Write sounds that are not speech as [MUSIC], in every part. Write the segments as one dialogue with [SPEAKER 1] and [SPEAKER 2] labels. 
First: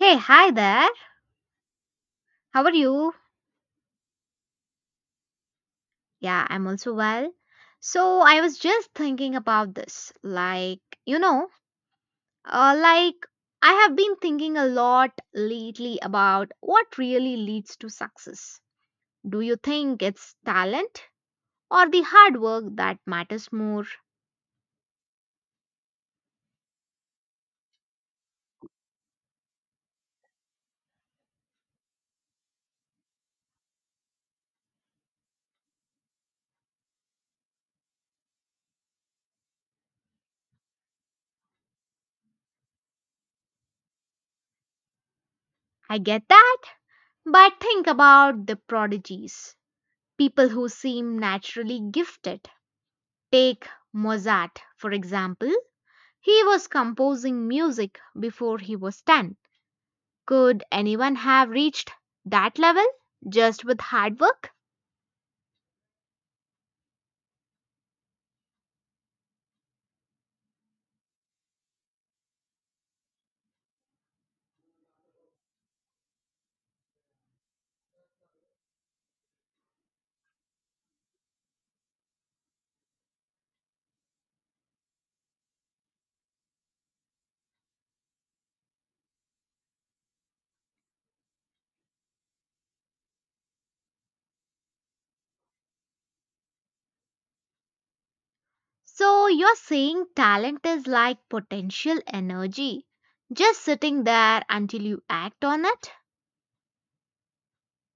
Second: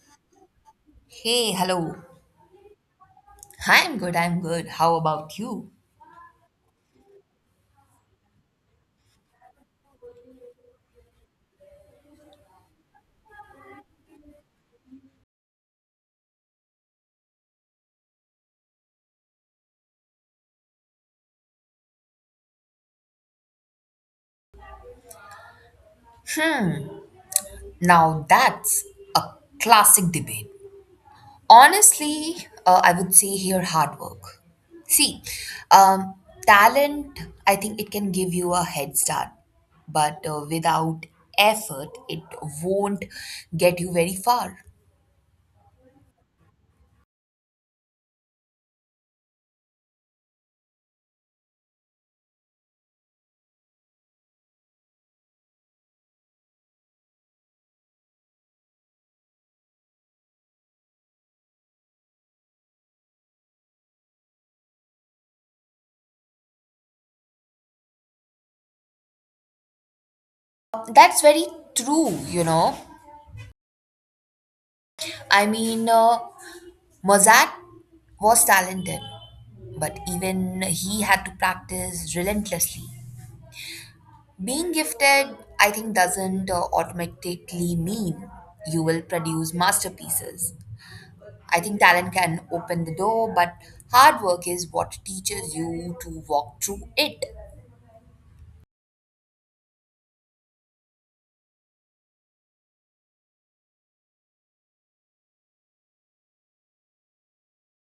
[SPEAKER 1] Hey, hi there.
[SPEAKER 2] Hey, hello.
[SPEAKER 1] How are you?
[SPEAKER 2] I'm good. How about you?
[SPEAKER 1] Yeah, I'm also well. So, I was just thinking about this. You know, uh, like I have been thinking a lot lately about what really leads to success. Do you think it's talent or the hard work that matters more?
[SPEAKER 2] Hmm, now that's a classic debate. Honestly, I would say here hard work. See, um, talent, I think it can give you a head start, but without effort, it won't get you very far.
[SPEAKER 1] I get that, but think about the prodigies, people who seem naturally gifted. Take Mozart, for example. He was composing music before he was 10. Could anyone have reached that level just with hard work?
[SPEAKER 2] That's very true, you know. I mean, Mozart was talented, but even he had to practice relentlessly. Being gifted, I think, doesn't automatically mean you will produce masterpieces. I think talent can open the door, but hard work is what teaches you to walk through it.
[SPEAKER 1] So you're saying talent is like potential energy, just sitting there until you act on it?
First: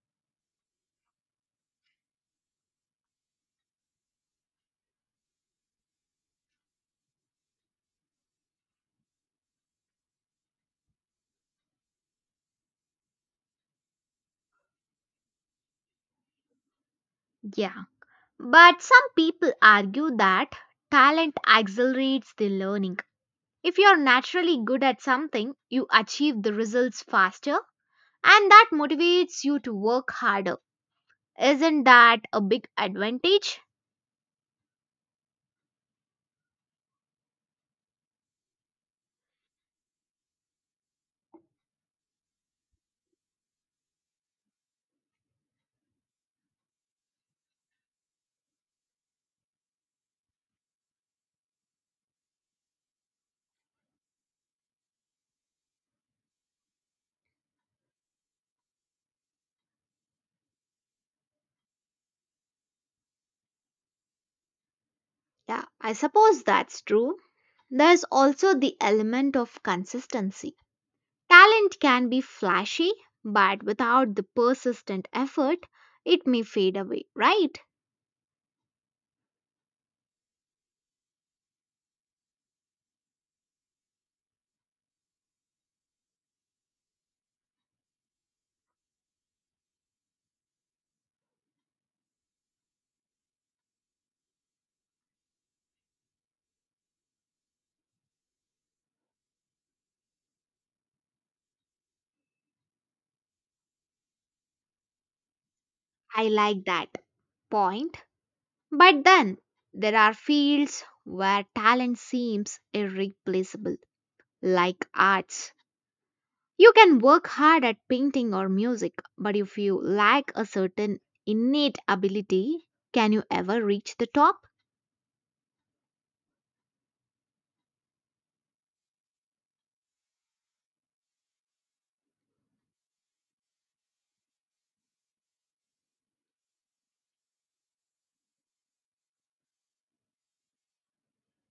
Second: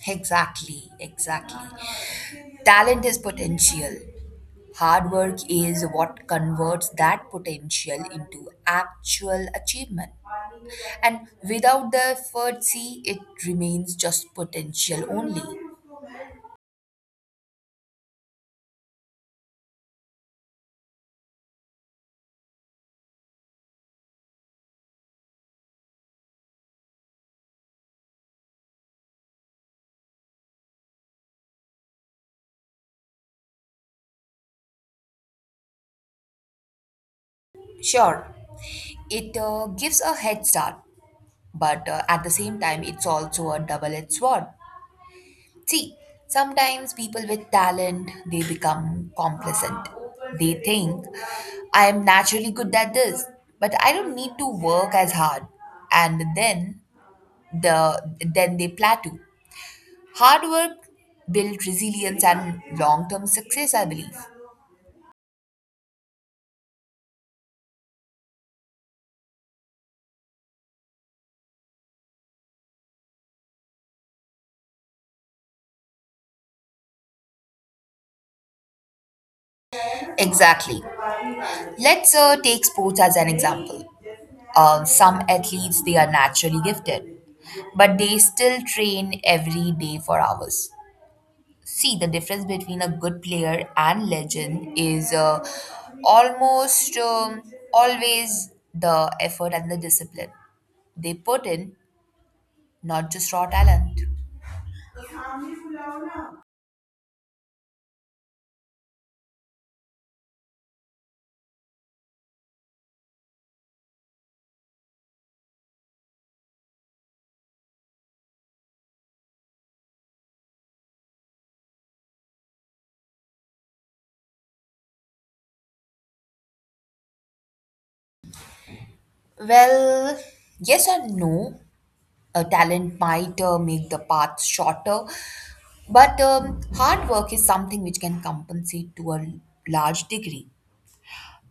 [SPEAKER 2] Exactly, exactly. Talent is potential. Hard work is what converts that potential into actual achievement. And without the effort, see, it remains just potential only.
[SPEAKER 1] Yeah. But some people argue that talent accelerates the learning. If you're naturally good at something, you achieve the results faster and that motivates you to work harder. Isn't that a big advantage?
[SPEAKER 2] Sure, it gives a head start, but at the same time, it's also a double edged sword. See, sometimes people with talent, they become complacent. They think, I am naturally good at this, but I don't need to work as hard. And then the then they plateau. Hard work builds resilience and long-term success, I believe.
[SPEAKER 1] Yeah, I suppose that's true. There's also the element of consistency. Talent can be flashy, but without the persistent effort, it may fade away, right?
[SPEAKER 2] Exactly. Let's take sports as an example. Some athletes they are naturally gifted, but they still train every day for hours. See, the difference between a good player and legend is almost always the effort and the discipline they put in, not just raw talent.
[SPEAKER 1] I like that point. But then, there are fields where talent seems irreplaceable, like arts. You can work hard at painting or music, but if you lack a certain innate ability, can you ever reach the top?
[SPEAKER 2] Well, yes and no. A talent might make the path shorter, but hard work is something which can compensate to a large degree.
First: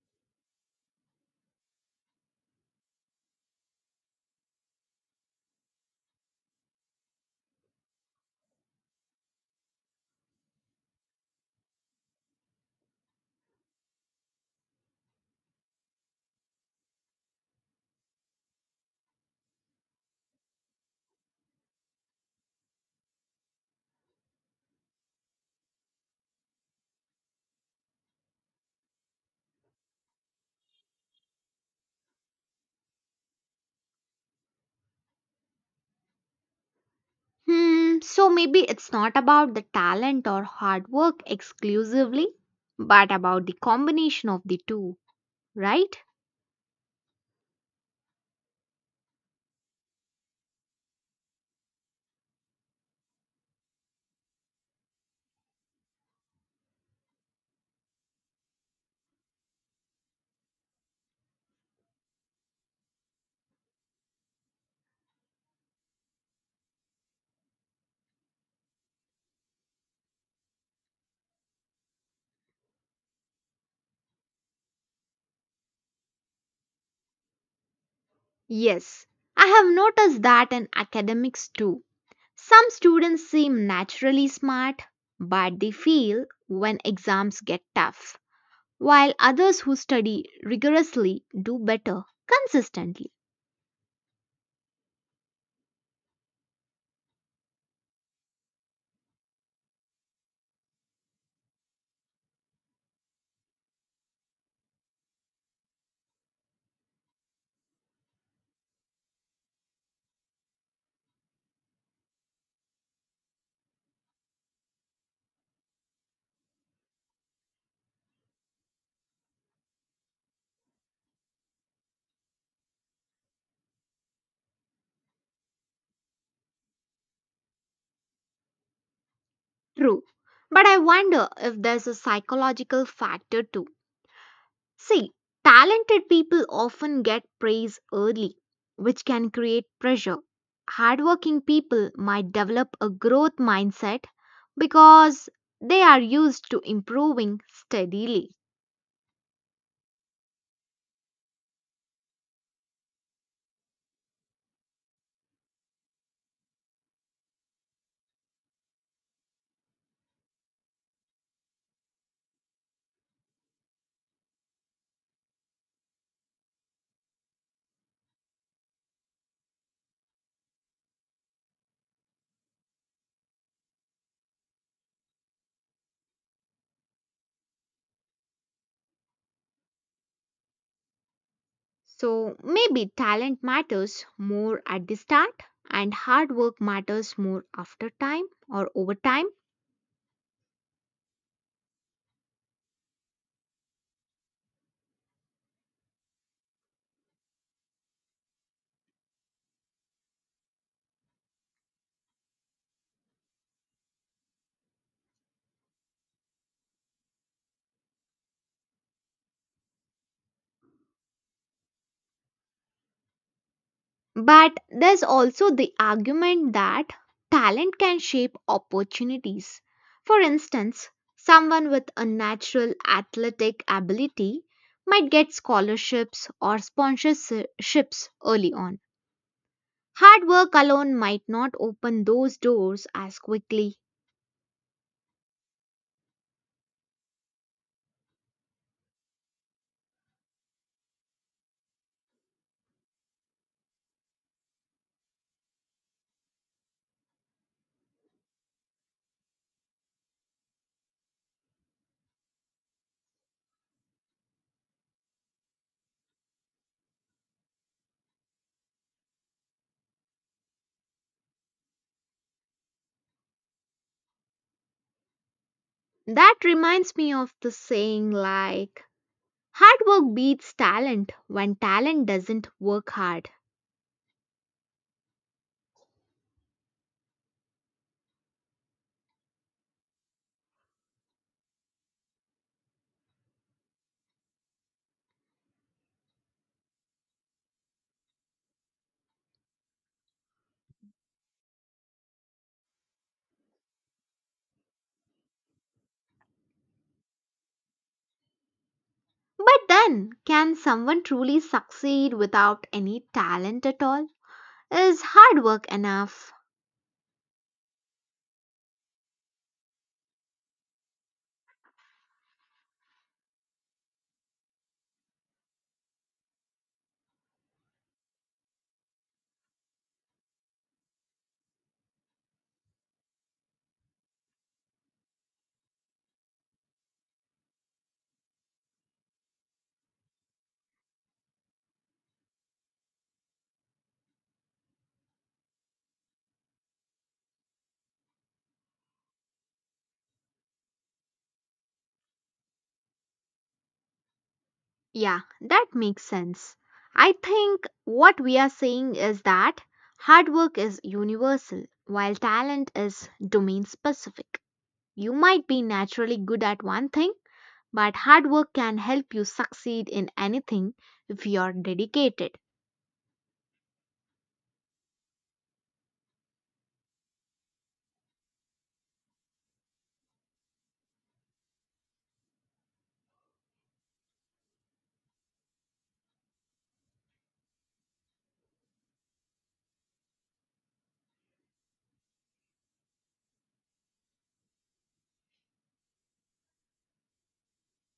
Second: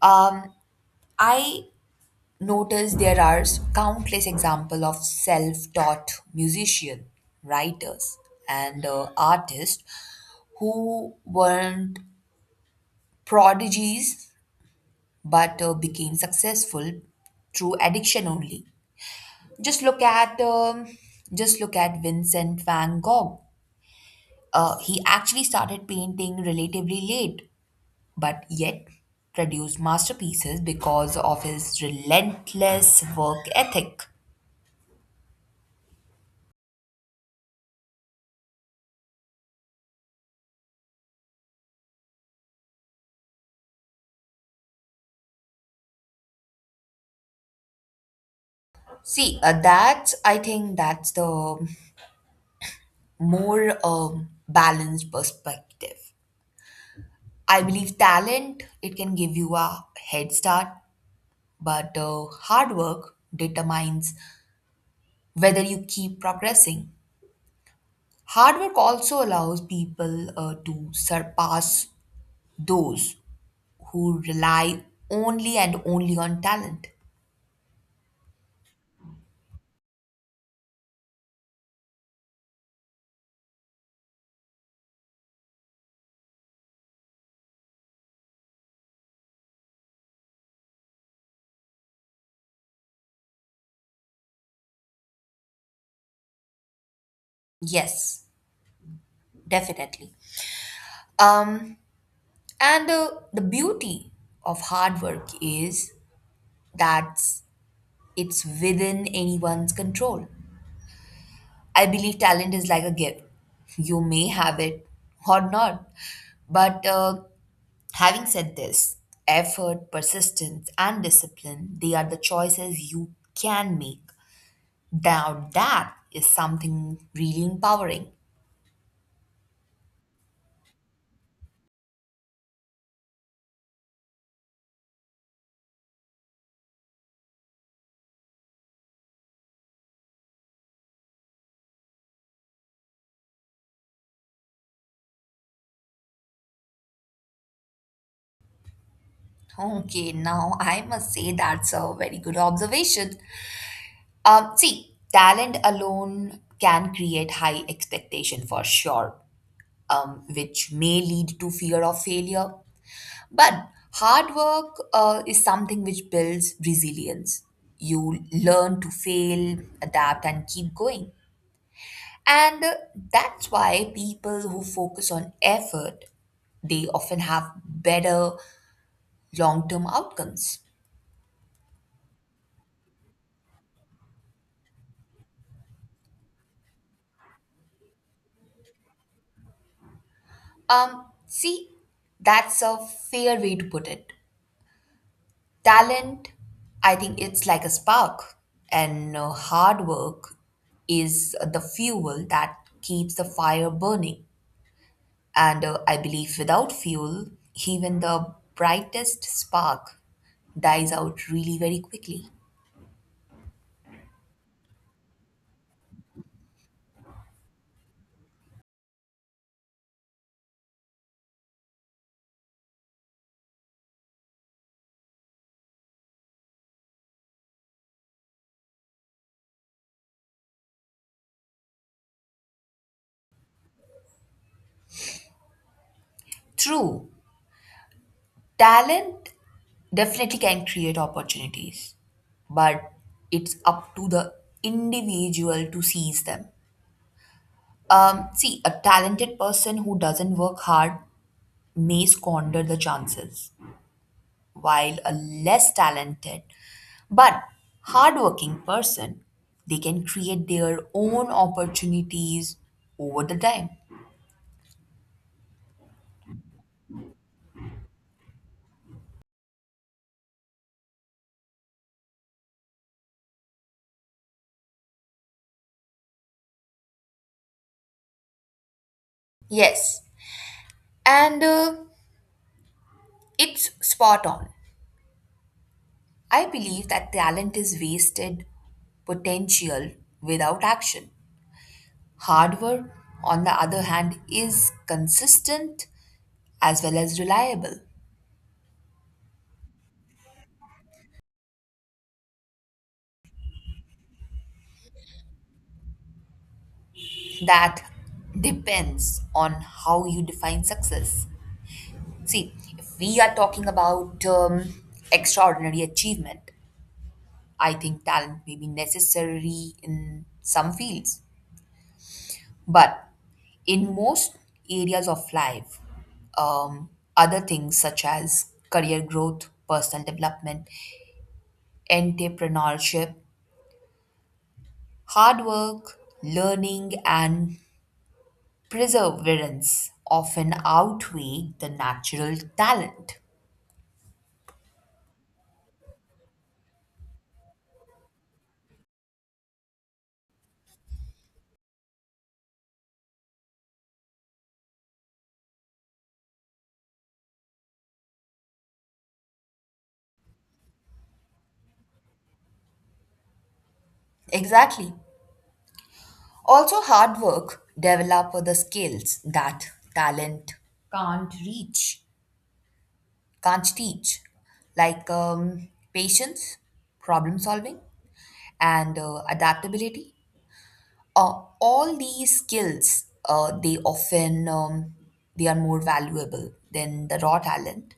[SPEAKER 2] Um, I notice there are countless examples of self-taught musicians, writers, and artists who weren't prodigies but became successful through addiction only. Just look at um, just look at Vincent Van Gogh. He actually started painting relatively late, but yet produced masterpieces because of his relentless work ethic.
[SPEAKER 1] Hmm, so maybe it's not about the talent or hard work exclusively, but about the combination of the two, right?
[SPEAKER 2] I think that's the more balanced perspective. I believe talent, it can give you a head start, but hard work determines whether you keep progressing. Hard work also allows people to surpass those who rely only and only on talent.
[SPEAKER 1] Yes, I have noticed that in academics too. Some students seem naturally smart, but they fail when exams get tough, while others who study rigorously do better consistently.
[SPEAKER 2] Yes, definitely. Um, and the beauty of hard work is that it's within anyone's control. I believe talent is like a gift. You may have it or not. But having said this, effort, persistence, and discipline, they are the choices you can make. Now, that is something really empowering.
[SPEAKER 1] True. But I wonder if there's a psychological factor too. See, talented people often get praise early, which can create pressure. Hardworking people might develop a growth mindset because they are used to improving steadily.
[SPEAKER 2] Okay, now I must say that's a very good observation. See, talent alone can create high expectation for sure, which may lead to fear of failure. But hard work is something which builds resilience. You learn to fail, adapt, and keep going. And that's why people who focus on effort, they often have better long-term outcomes.
[SPEAKER 1] So maybe talent matters more at the start and hard work matters more after time or over time.
[SPEAKER 2] See, that's a fair way to put it. Talent, I think it's like a spark, and hard work is the fuel that keeps the fire burning. And I believe without fuel, even the brightest spark dies out really very quickly.
[SPEAKER 1] But there's also the argument that talent can shape opportunities. For instance, someone with a natural athletic ability might get scholarships or sponsorships early on. Hard work alone might not open those doors as quickly.
[SPEAKER 2] True, talent definitely can create opportunities, but it's up to the individual to seize them. See, a talented person who doesn't work hard may squander the chances, while a less talented but hardworking person, they can create their own opportunities over the time.
[SPEAKER 1] That reminds me of the saying like, hard work beats talent when talent doesn't work hard.
[SPEAKER 2] Yes, and it's spot on. I believe that talent is wasted potential without action. Hard work, on the other hand, is consistent as well as reliable.
[SPEAKER 1] But then, can someone truly succeed without any talent at all? Is hard work enough?
[SPEAKER 2] That depends on how you define success. See, if we are talking about extraordinary achievement, I think talent may be necessary in some fields. But in most areas of life, um, other things such as career growth, personal development, entrepreneurship, hard work, learning, and perseverance often outweigh the natural talent.
[SPEAKER 1] Yeah, that makes sense. I think what we are saying is that hard work is universal, while talent is domain specific. You might be naturally good at one thing, but hard work can help you succeed in anything if you are dedicated.
[SPEAKER 2] Exactly. Also, hard work develop the skills that talent can't reach, can't teach, like patience, problem solving, and adaptability. All these skills, they are more valuable than the raw talent,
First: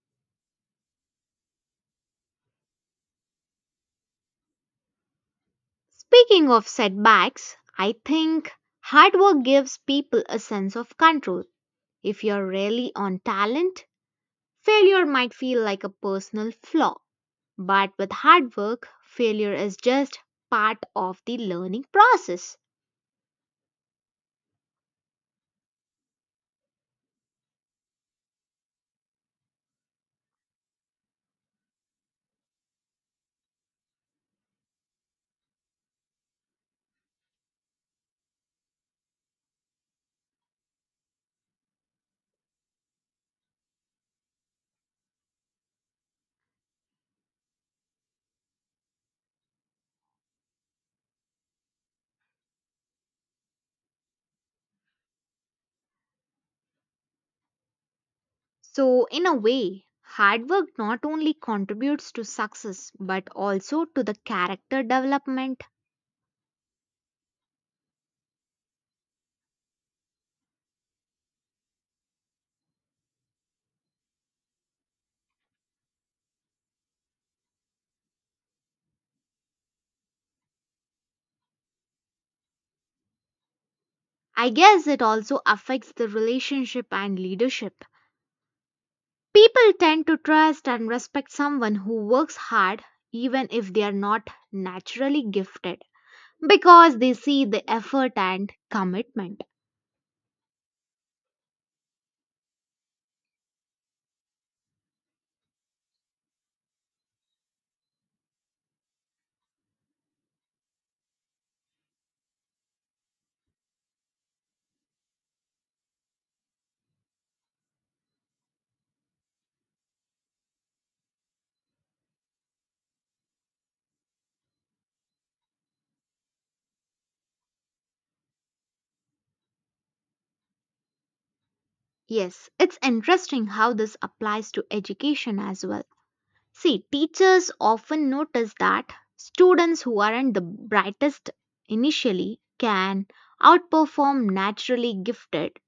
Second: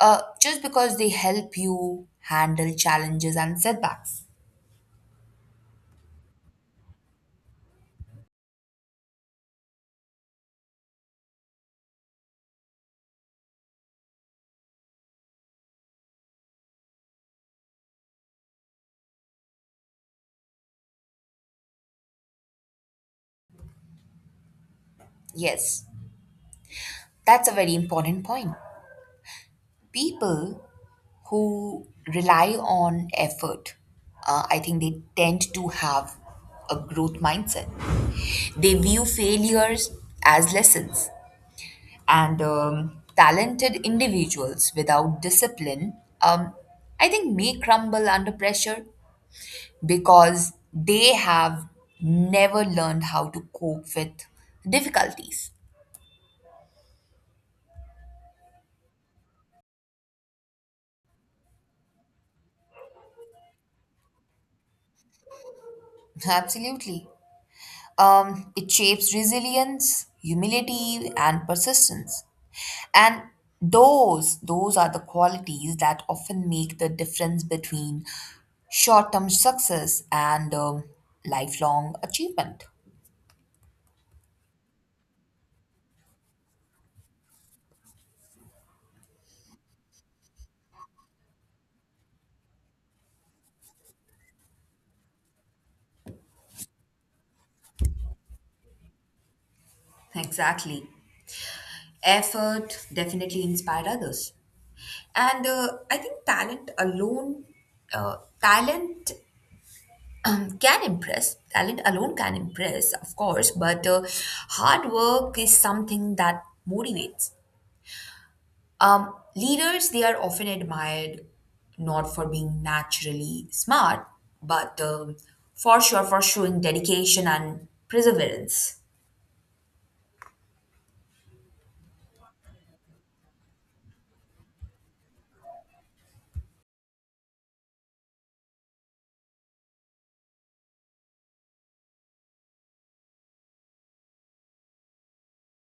[SPEAKER 2] just because they help you handle challenges and setbacks.
[SPEAKER 1] Speaking of setbacks, I think hard work gives people a sense of control. If you're really on talent, failure might feel like a personal flaw. But with hard work, failure is just part of the learning process.
[SPEAKER 2] Yes, that's a very important point. People who rely on effort, I think they tend to have a growth mindset. They view failures as lessons, and talented individuals without discipline, um, I think, may crumble under pressure because they have never learned how to cope with difficulties.
[SPEAKER 1] So, in a way, hard work not only contributes to success but also to the character development.
[SPEAKER 2] Absolutely. It shapes resilience, humility, and persistence. And those are the qualities that often make the difference between short term success and lifelong achievement.
[SPEAKER 1] I guess it also affects the relationship and leadership. People tend to trust and respect someone who works hard even if they are not naturally gifted, because they see the effort and commitment.
[SPEAKER 2] Exactly. Effort definitely inspired others. And I think talent alone, talent can impress. Talent alone can impress, of course, but hard work is something that motivates. Leaders, they are often admired not for being naturally smart, but for sure for showing dedication and perseverance.
[SPEAKER 1] Yes, it's interesting how this applies to education as well. See, teachers often notice that students who aren't the brightest initially can outperform naturally gifted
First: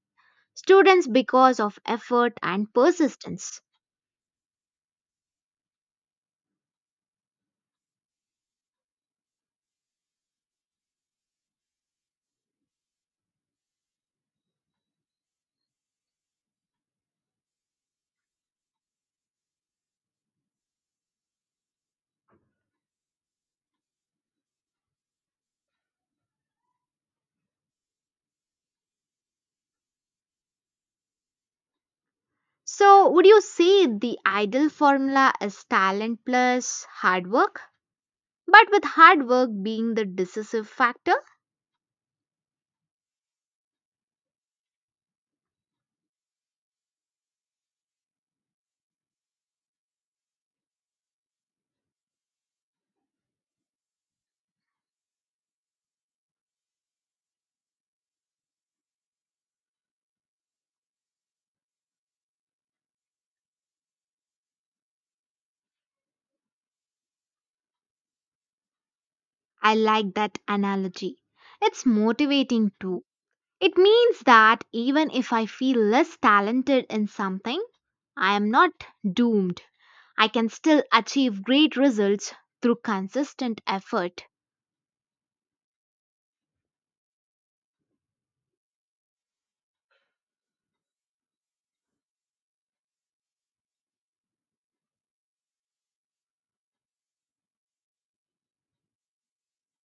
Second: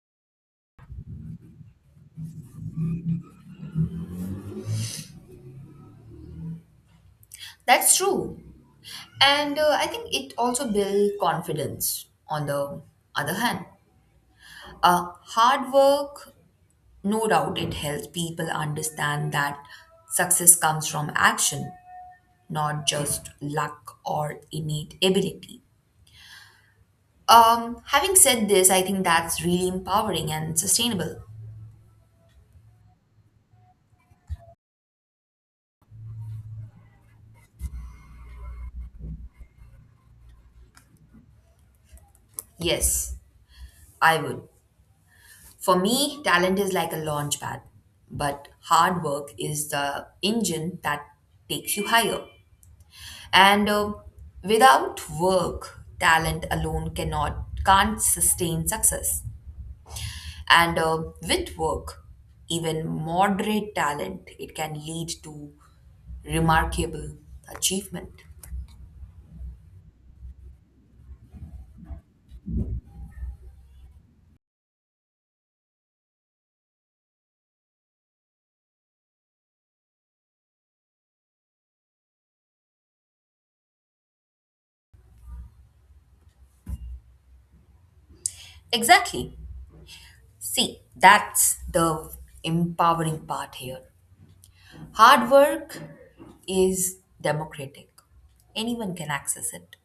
[SPEAKER 1] students because of effort and persistence.
[SPEAKER 2] That's true. And I think it also builds confidence on the other hand. Hard work, no doubt, it helps people understand that success comes from action not just luck or innate ability. Having said this, I think that's really empowering and sustainable.
[SPEAKER 1] So, would you say the ideal formula is talent plus hard work? But with hard work being the decisive factor?
[SPEAKER 2] Yes, I would. For me, talent is like a launch pad, but hard work is the engine that takes you higher. And without work, talent alone cannot can't sustain success. And with work, even moderate talent, it can lead to remarkable achievement.
[SPEAKER 1] I like that analogy. It's motivating too. It means that even if I feel less talented in something, I am not doomed. I can still achieve great results through consistent effort.
[SPEAKER 2] Exactly. See, that's the empowering part here. Hard work is democratic, anyone can access it.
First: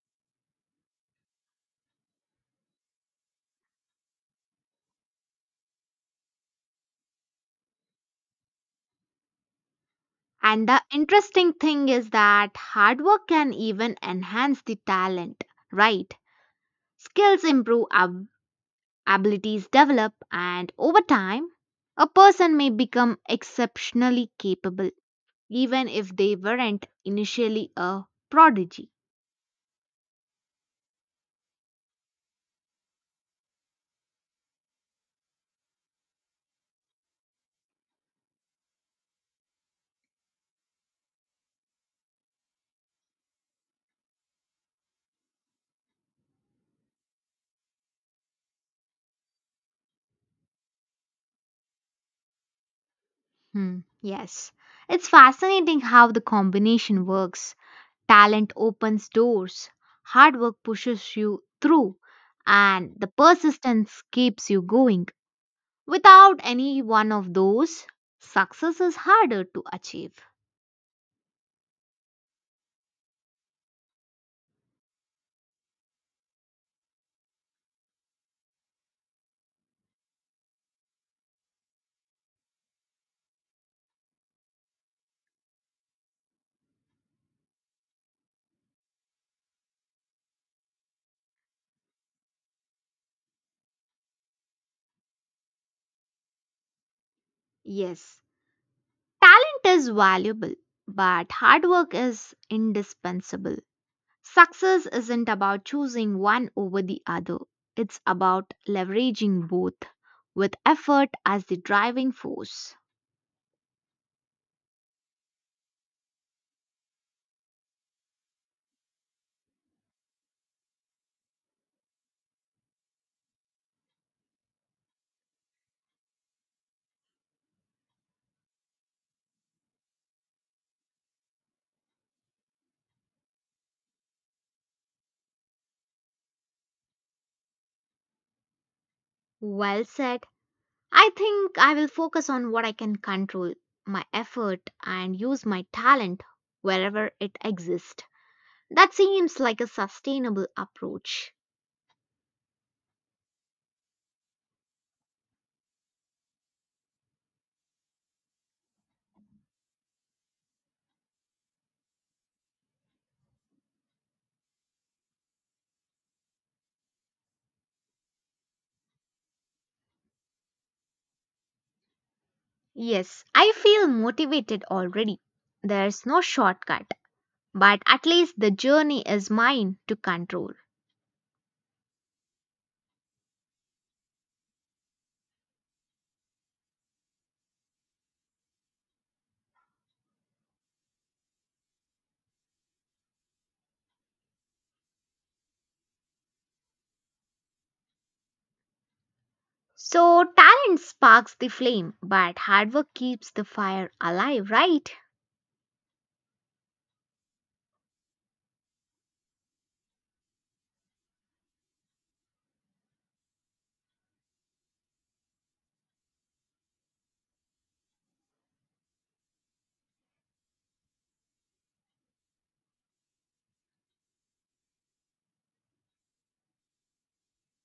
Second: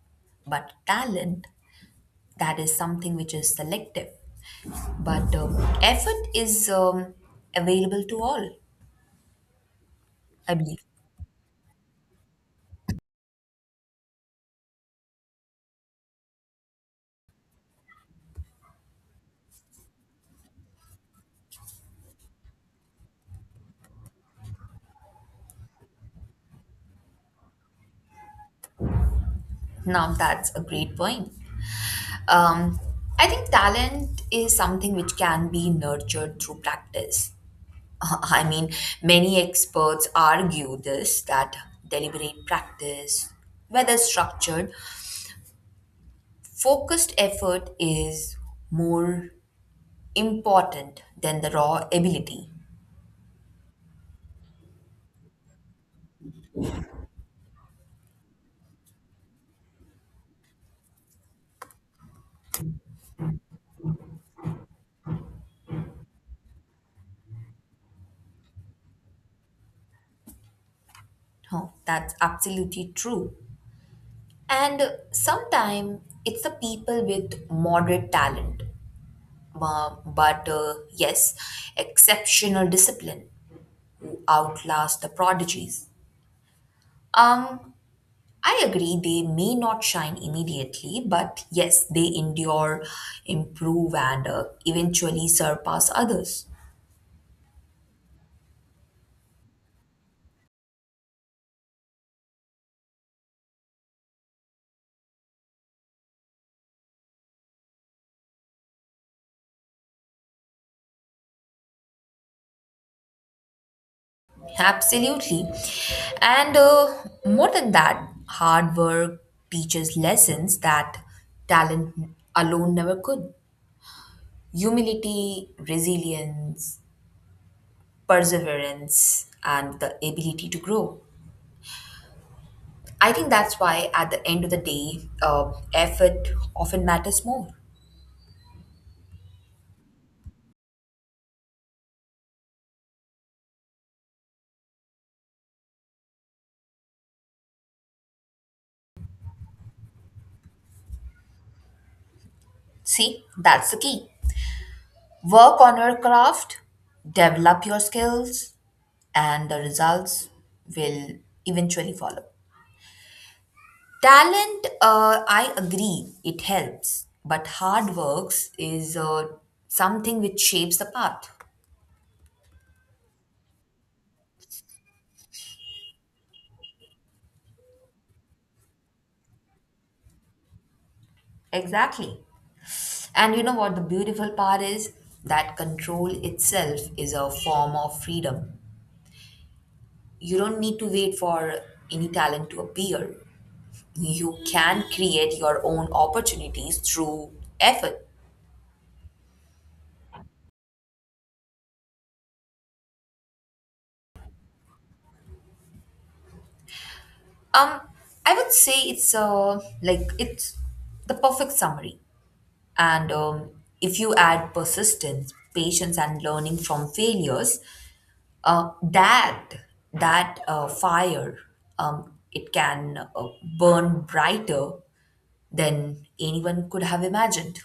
[SPEAKER 2] But talent, that is something which is selective. But effort is available to all, I
[SPEAKER 1] And the
[SPEAKER 2] believe.
[SPEAKER 1] interesting thing is that hard work can even enhance the talent, right? Skills improve, abilities develop, and over time, a person may become exceptionally capable, even if they weren't initially a prodigy.
[SPEAKER 2] Now that's a great point. Um, I think talent is something which can be nurtured through practice. [LAUGHS] I mean, many experts argue this that deliberate practice, whether structured, focused effort is more important than the raw ability.
[SPEAKER 1] Hmm, yes. It's fascinating how the combination works. Talent opens doors, hard work pushes you through, and the persistence keeps you going. Without any one of those, success is harder to achieve.
[SPEAKER 2] Oh, that's absolutely true. And sometimes it's the people with moderate talent but yes, exceptional discipline to outlast the prodigies. Um, I agree, they may not shine immediately, but yes, they endure, improve, and eventually surpass others.
[SPEAKER 1] Yes, talent is valuable, but hard work is indispensable. Success isn't about choosing one over the other, it's about leveraging both with effort as the driving force.
[SPEAKER 2] Absolutely. And more than that, hard work teaches lessons that talent alone never could humility, resilience, perseverance, and the ability to grow. I think that's why, at the end of the day, effort often matters more.
[SPEAKER 1] Well said. I think I will focus on what I can control, my effort, and use my talent wherever it exists. That seems like a sustainable approach.
[SPEAKER 2] See, that's the key. Work on your craft, develop your skills, and the results will eventually follow. Talent, I agree, it helps, but hard works is something which shapes the path.
[SPEAKER 1] Yes, I feel motivated already. There's no shortcut, but at least the journey is mine to control.
[SPEAKER 2] Exactly. And you know what the beautiful part is? That control itself is a form of freedom. You don't need to wait for any talent to appear. You can create your own opportunities through effort.
[SPEAKER 1] So, talent sparks the flame, but hard work keeps the fire alive, right?
[SPEAKER 2] Um, I would say it's it's the perfect summary. And if you add persistence, patience, and learning from failures, that that fire it can burn brighter than anyone could have imagined.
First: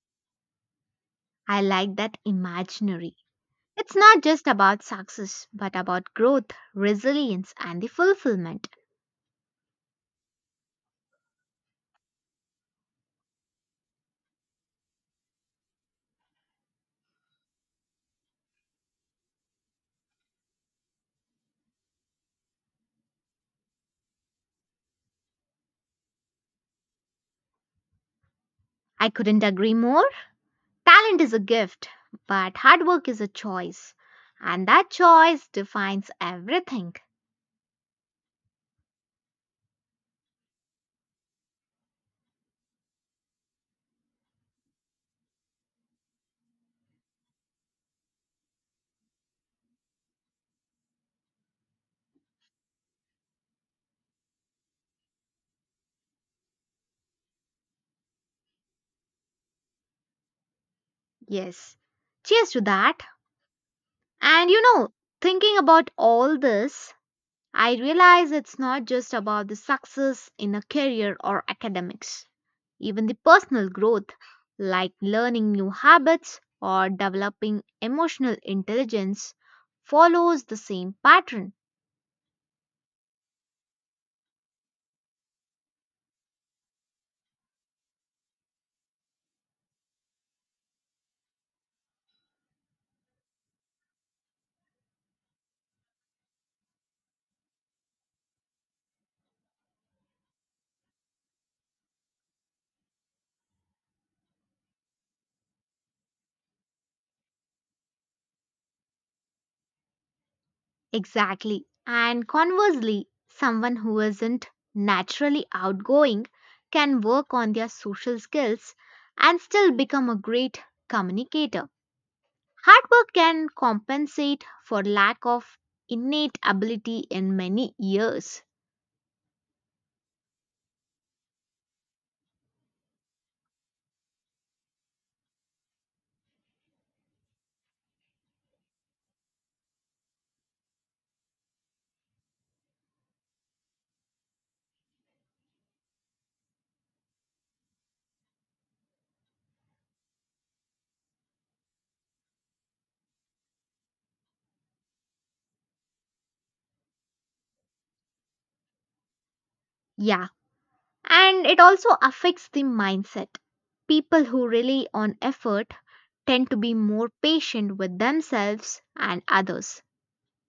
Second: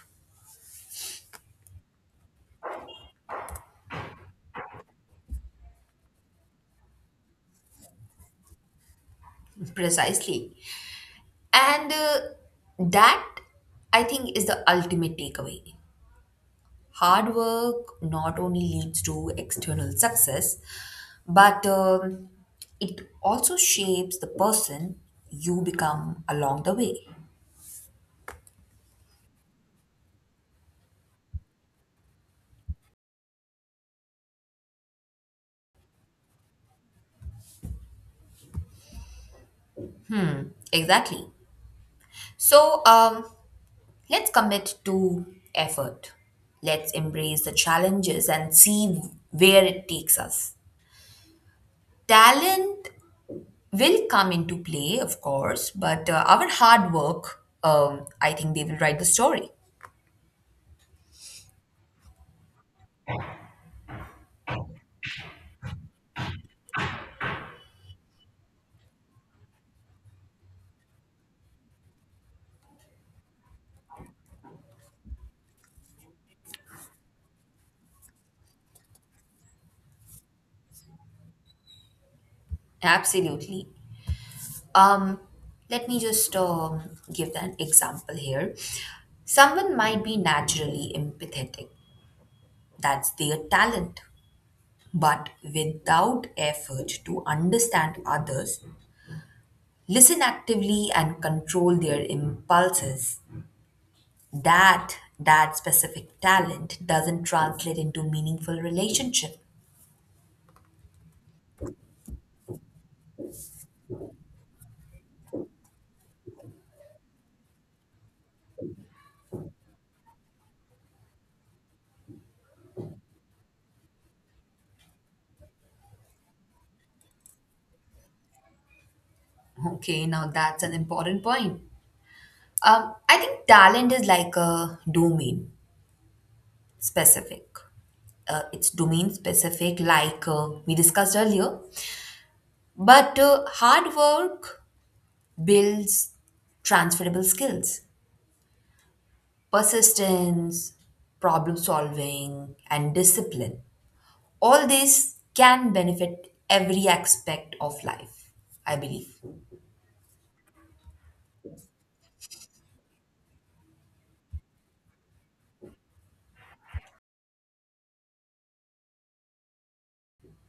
[SPEAKER 1] I like that imaginary. It's not just about success, but about growth, resilience, and the fulfillment.
[SPEAKER 2] Precisely. And that, I think, is the ultimate takeaway. Hard work not only leads to external success, but it also shapes the person you become along the way.
[SPEAKER 1] I couldn't agree more. Talent is a gift, but hard work is a choice. And that choice defines everything.
[SPEAKER 2] Exactly. So let's commit to effort. Let's embrace the challenges and see where it takes us. Talent will come into play, of course, but our hard work, I think they will write the story.
[SPEAKER 1] Yes. Cheers to that. And you know, thinking about all this, I realize it's not just about the success in a career or academics. Even the personal growth, like learning new habits or developing emotional intelligence, follows the same pattern.
[SPEAKER 2] Absolutely. Um, Let me just give an example here. Someone might be naturally empathetic, that's their talent. But without effort to understand others, listen actively and control their impulses, that specific talent doesn't translate into meaningful relationship.
[SPEAKER 1] Exactly. And conversely, someone who isn't naturally outgoing can work on their social skills and still become a great communicator. Hard work can compensate for lack of innate ability in many years.
[SPEAKER 2] Okay, now that's an important point. I think talent is like a domain specific. It's domain specific, like we discussed earlier. But hard work builds transferable skills, persistence, problem solving, and discipline. All this can benefit every aspect of life, I believe.
[SPEAKER 1] Yeah, and it also affects the mindset. People who rely on effort tend to be more patient with themselves and others.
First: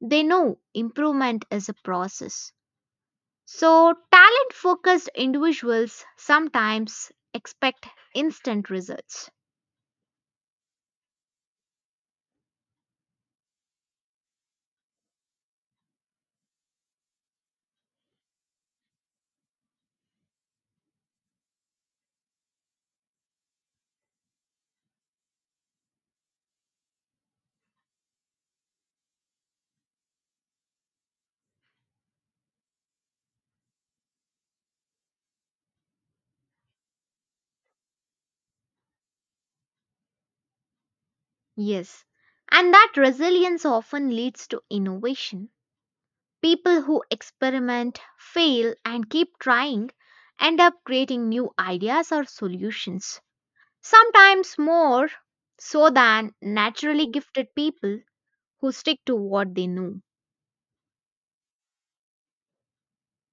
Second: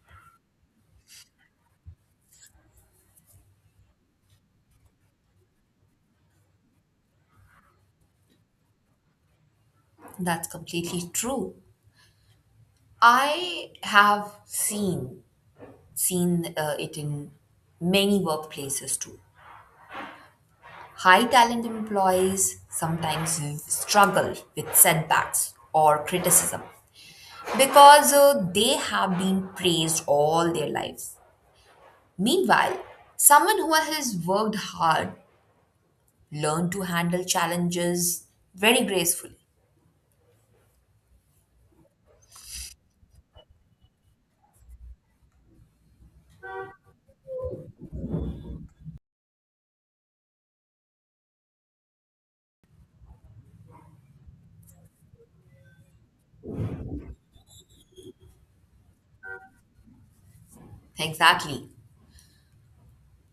[SPEAKER 1] They know improvement is a process. So, talent focused individuals sometimes expect instant results.
[SPEAKER 2] That's completely true. I have seen it in many workplaces too. High talent employees sometimes struggle with setbacks or criticism because they have been praised all their lives. Meanwhile, someone who has worked hard learned to handle challenges very gracefully.
[SPEAKER 1] Yes, and that resilience often leads to innovation. People who experiment, fail, and keep trying end up creating new ideas or solutions, sometimes more so than naturally gifted people who stick to what they know.
[SPEAKER 2] Exactly.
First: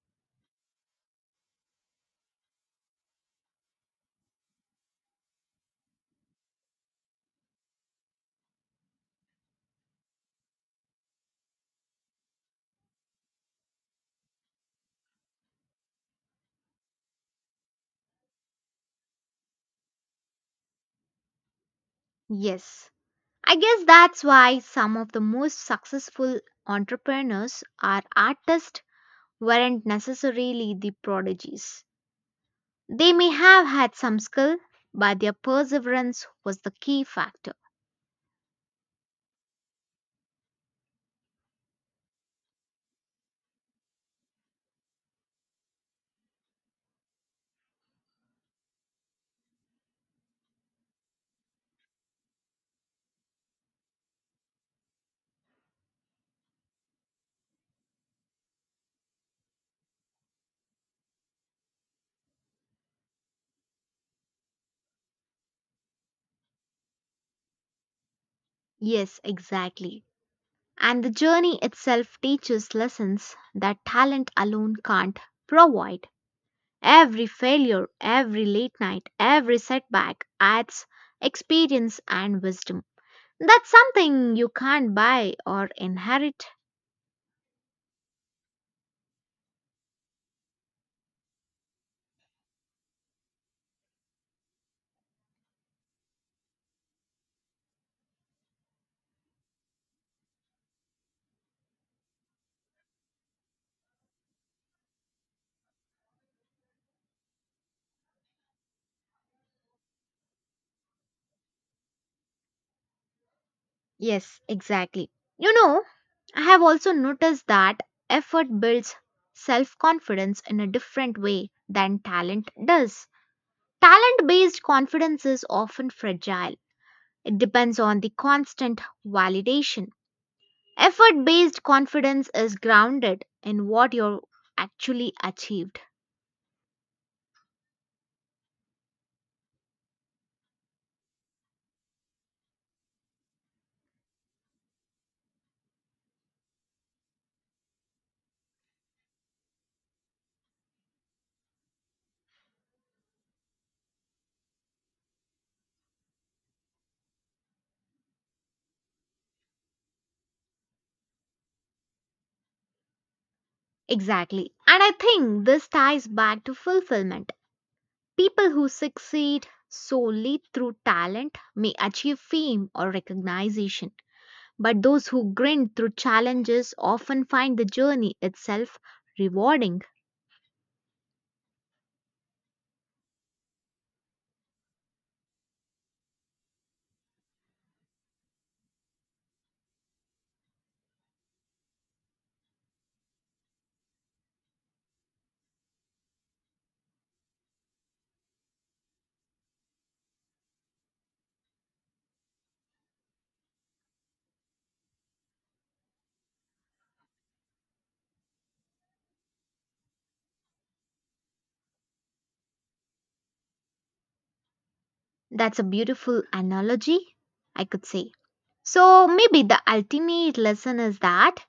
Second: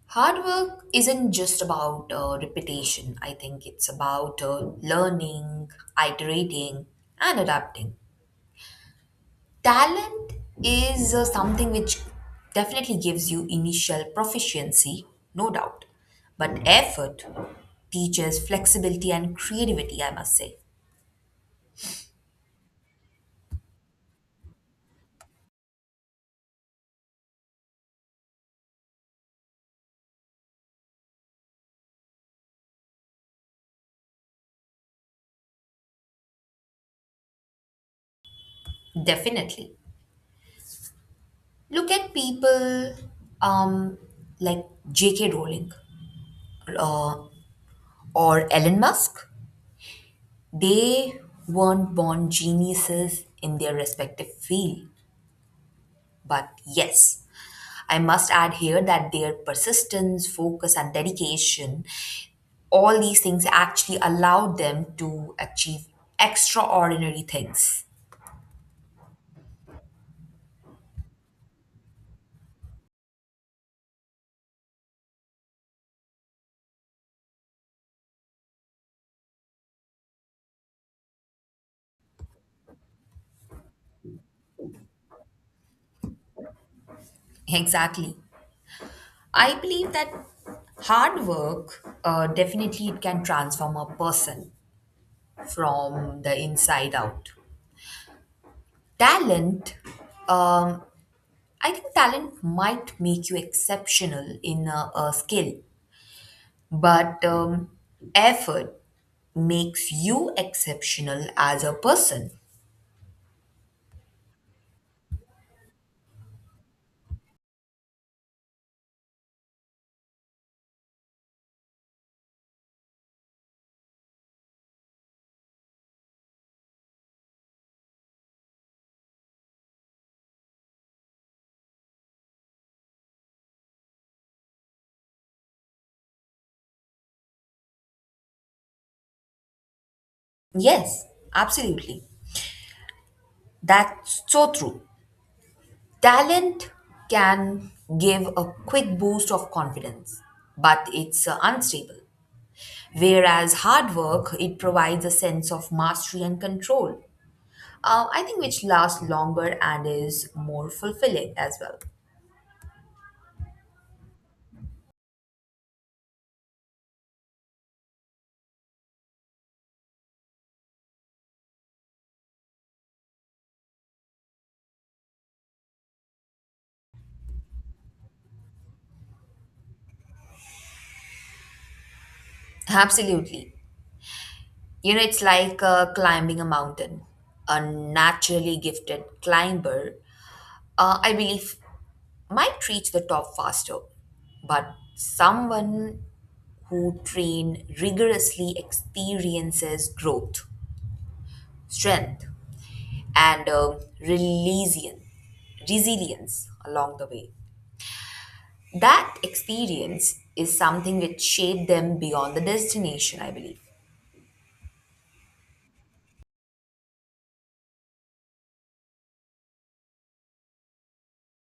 [SPEAKER 2] Hard work isn't just about repetition. I think it's about learning, iterating, and adapting. Talent is something which definitely gives you initial proficiency, no doubt. But effort teaches flexibility and creativity, I must say.
[SPEAKER 1] Yes, I guess that's why some of the most successful entrepreneurs or artists weren't necessarily the prodigies. They may have had some skill, but their perseverance was the key factor.
[SPEAKER 2] Definitely. Look at people um, like J.K. Rowling uh, or Elon Musk. They weren't born geniuses in their respective field. But yes, I must add here that their persistence, focus, and dedication all these things actually allowed them to achieve extraordinary things.
[SPEAKER 1] Yes, exactly. And the journey itself teaches lessons that talent alone can't provide. Every failure, every late night, every setback adds experience and wisdom. That's something you can't buy or inherit.
[SPEAKER 2] Exactly. I believe that hard work definitely it can transform a person from the inside out. Talent, um, I think talent might make you exceptional in a skill, but effort makes you exceptional as a person.
[SPEAKER 1] Yes, exactly. You know, I have also noticed that effort builds self confidence in a different way than talent does. Talent based confidence is often fragile. It depends on the constant validation. Effort based confidence is grounded in what you're actually achieved.
[SPEAKER 2] Yes, absolutely. That's so true. Talent can give a quick boost of confidence, but it's unstable. Whereas hard work, it provides a sense of mastery and control. I think which lasts longer and is more fulfilling as well.
[SPEAKER 1] Exactly. And I think this ties back to fulfillment. People who succeed solely through talent may achieve fame or recognition, but those who grind through challenges often find the journey itself rewarding.
[SPEAKER 2] Absolutely. You know, it's like climbing a mountain. A naturally gifted climber I believe, might reach the top faster, but someone who train rigorously experiences growth, strength, and resilience along the way. That experience is something which shaped them beyond the destination, I believe.
[SPEAKER 1] That's a beautiful analogy, I could say. So maybe the ultimate lesson is that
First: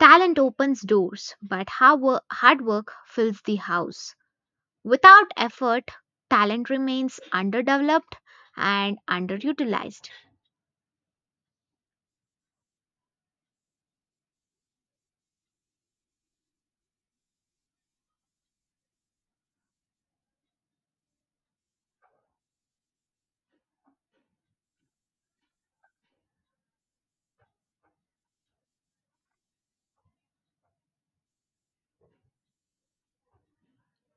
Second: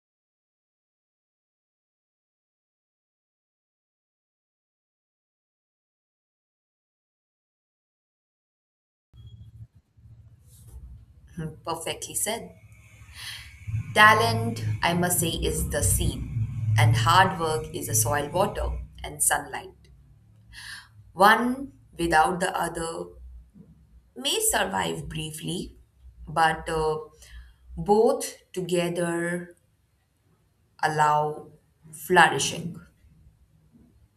[SPEAKER 1] talent opens doors, but hard work fills the house. Without effort, talent remains underdeveloped and underutilized.
[SPEAKER 2] Hmm, perfectly said. Talent, I must say, is the seed, and hard work is the soil, water, and sunlight. One without the other may survive briefly, but both together allow flourishing.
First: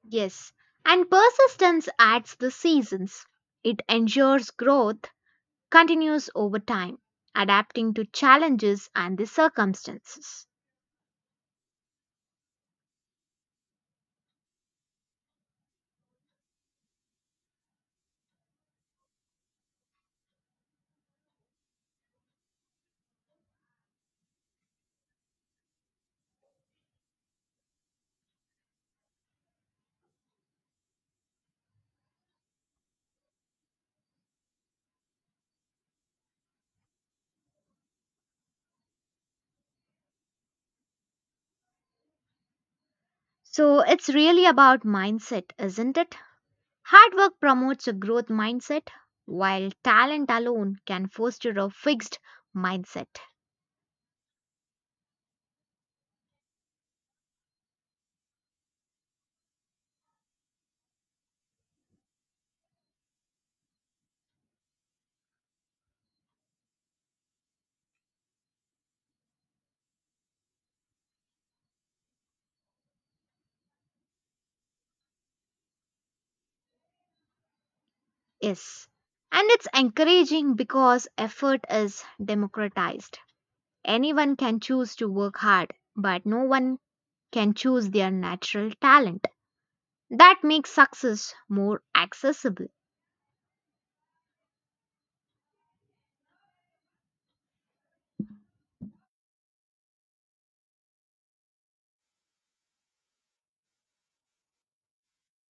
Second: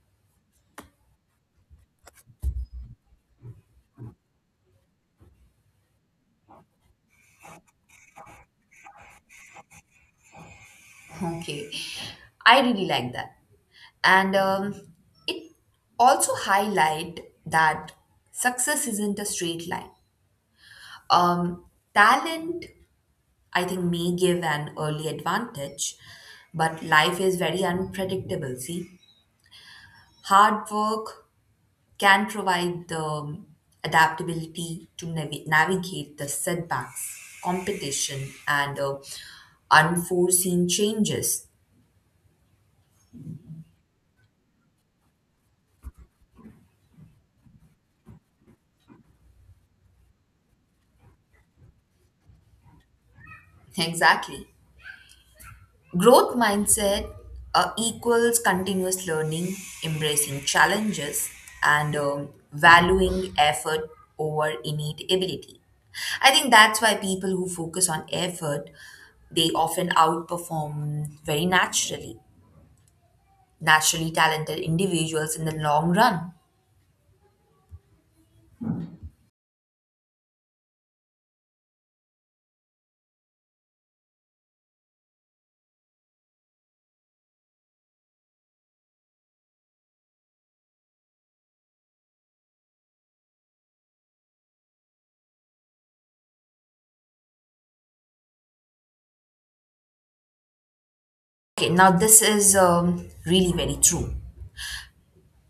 [SPEAKER 1] Yes, and persistence adds the seasons. It ensures growth continues over time, adapting to challenges and the circumstances.
[SPEAKER 2] Okay, I really like that. And it also highlight that success isn't a straight line. Um, Talent, I think, may give an early advantage, but life is very unpredictable. See, hard work can provide the adaptability to navigate the setbacks, competition, and unforeseen changes.
[SPEAKER 1] So it's really about mindset, isn't it? Hard work promotes a growth mindset, while talent alone can foster a fixed mindset.
[SPEAKER 2] Exactly. Growth mindset equals continuous learning, embracing challenges, and valuing effort over innate ability. I think that's why people who focus on effort they often outperform very naturally. Naturally talented individuals in the long run.
[SPEAKER 1] Yes, and it's encouraging because effort is democratized. Anyone can choose to work hard, but no one can choose their natural talent. That makes success more accessible.
[SPEAKER 2] Okay, now this is really very true.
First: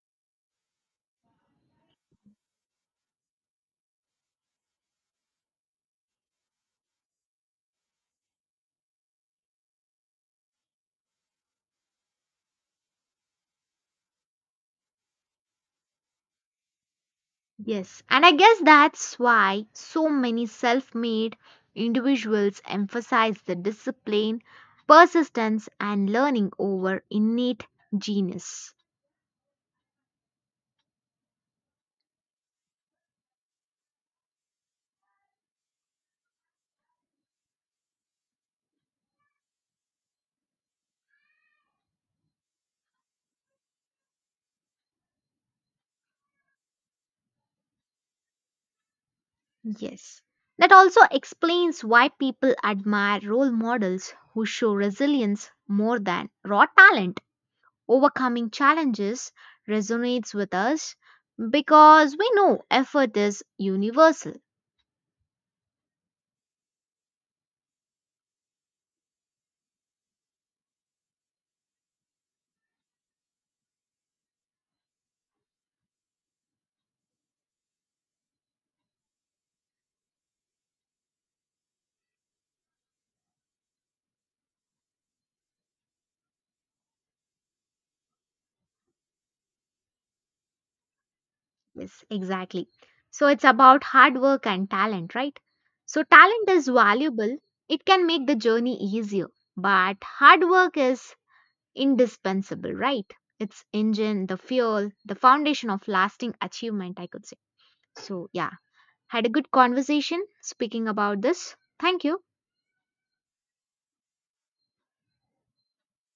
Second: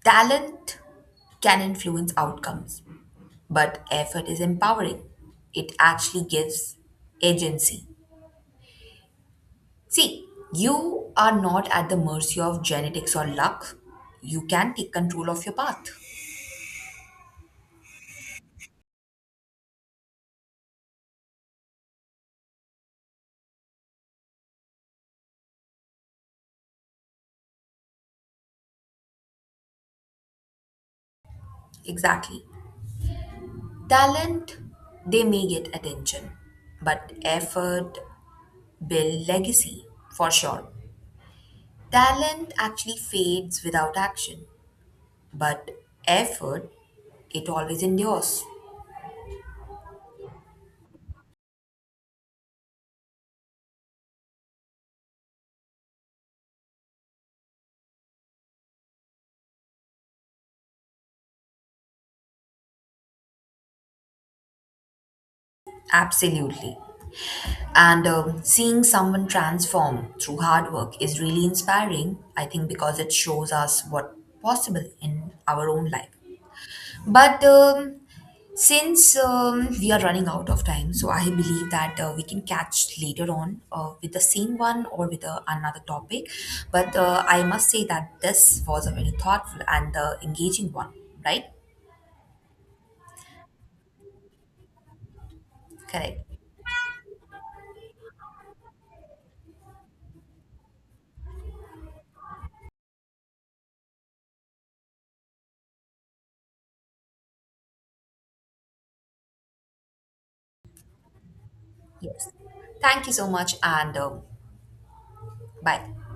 [SPEAKER 2] Talent can influence outcomes, but effort is empowering. It actually gives agency. See, you are not at the mercy of genetics or luck. You can take control of your path.
[SPEAKER 1] Yes, and I guess that's why so many self made individuals emphasize the discipline, persistence, and learning over innate genius.
[SPEAKER 2] Exactly. Talent, they may get attention, but effort build legacy for sure. Talent actually fades without action, but effort, it always endures.
[SPEAKER 1] Yes. That also explains why people admire role models who show resilience more than raw talent. Overcoming challenges resonates with us because we know effort is universal.
[SPEAKER 2] Absolutely. And seeing someone transform through hard work is really inspiring, I think, because it shows us what possible in our own life. But since we are running out of time, so I believe that we can catch later on with the same one or with another topic. But I must say that this was a very thoughtful and engaging one, right?
[SPEAKER 1] Yes, exactly. So it's about hard work and talent, right? So
[SPEAKER 2] Correct.
[SPEAKER 1] talent is valuable, it can make the journey easier, but hard work is indispensable, right? Its engine, the fuel, the foundation of lasting achievement, I could say. So, yeah, had a good conversation speaking about this. Thank you.
[SPEAKER 2] Yes. Thank you so much, and bye.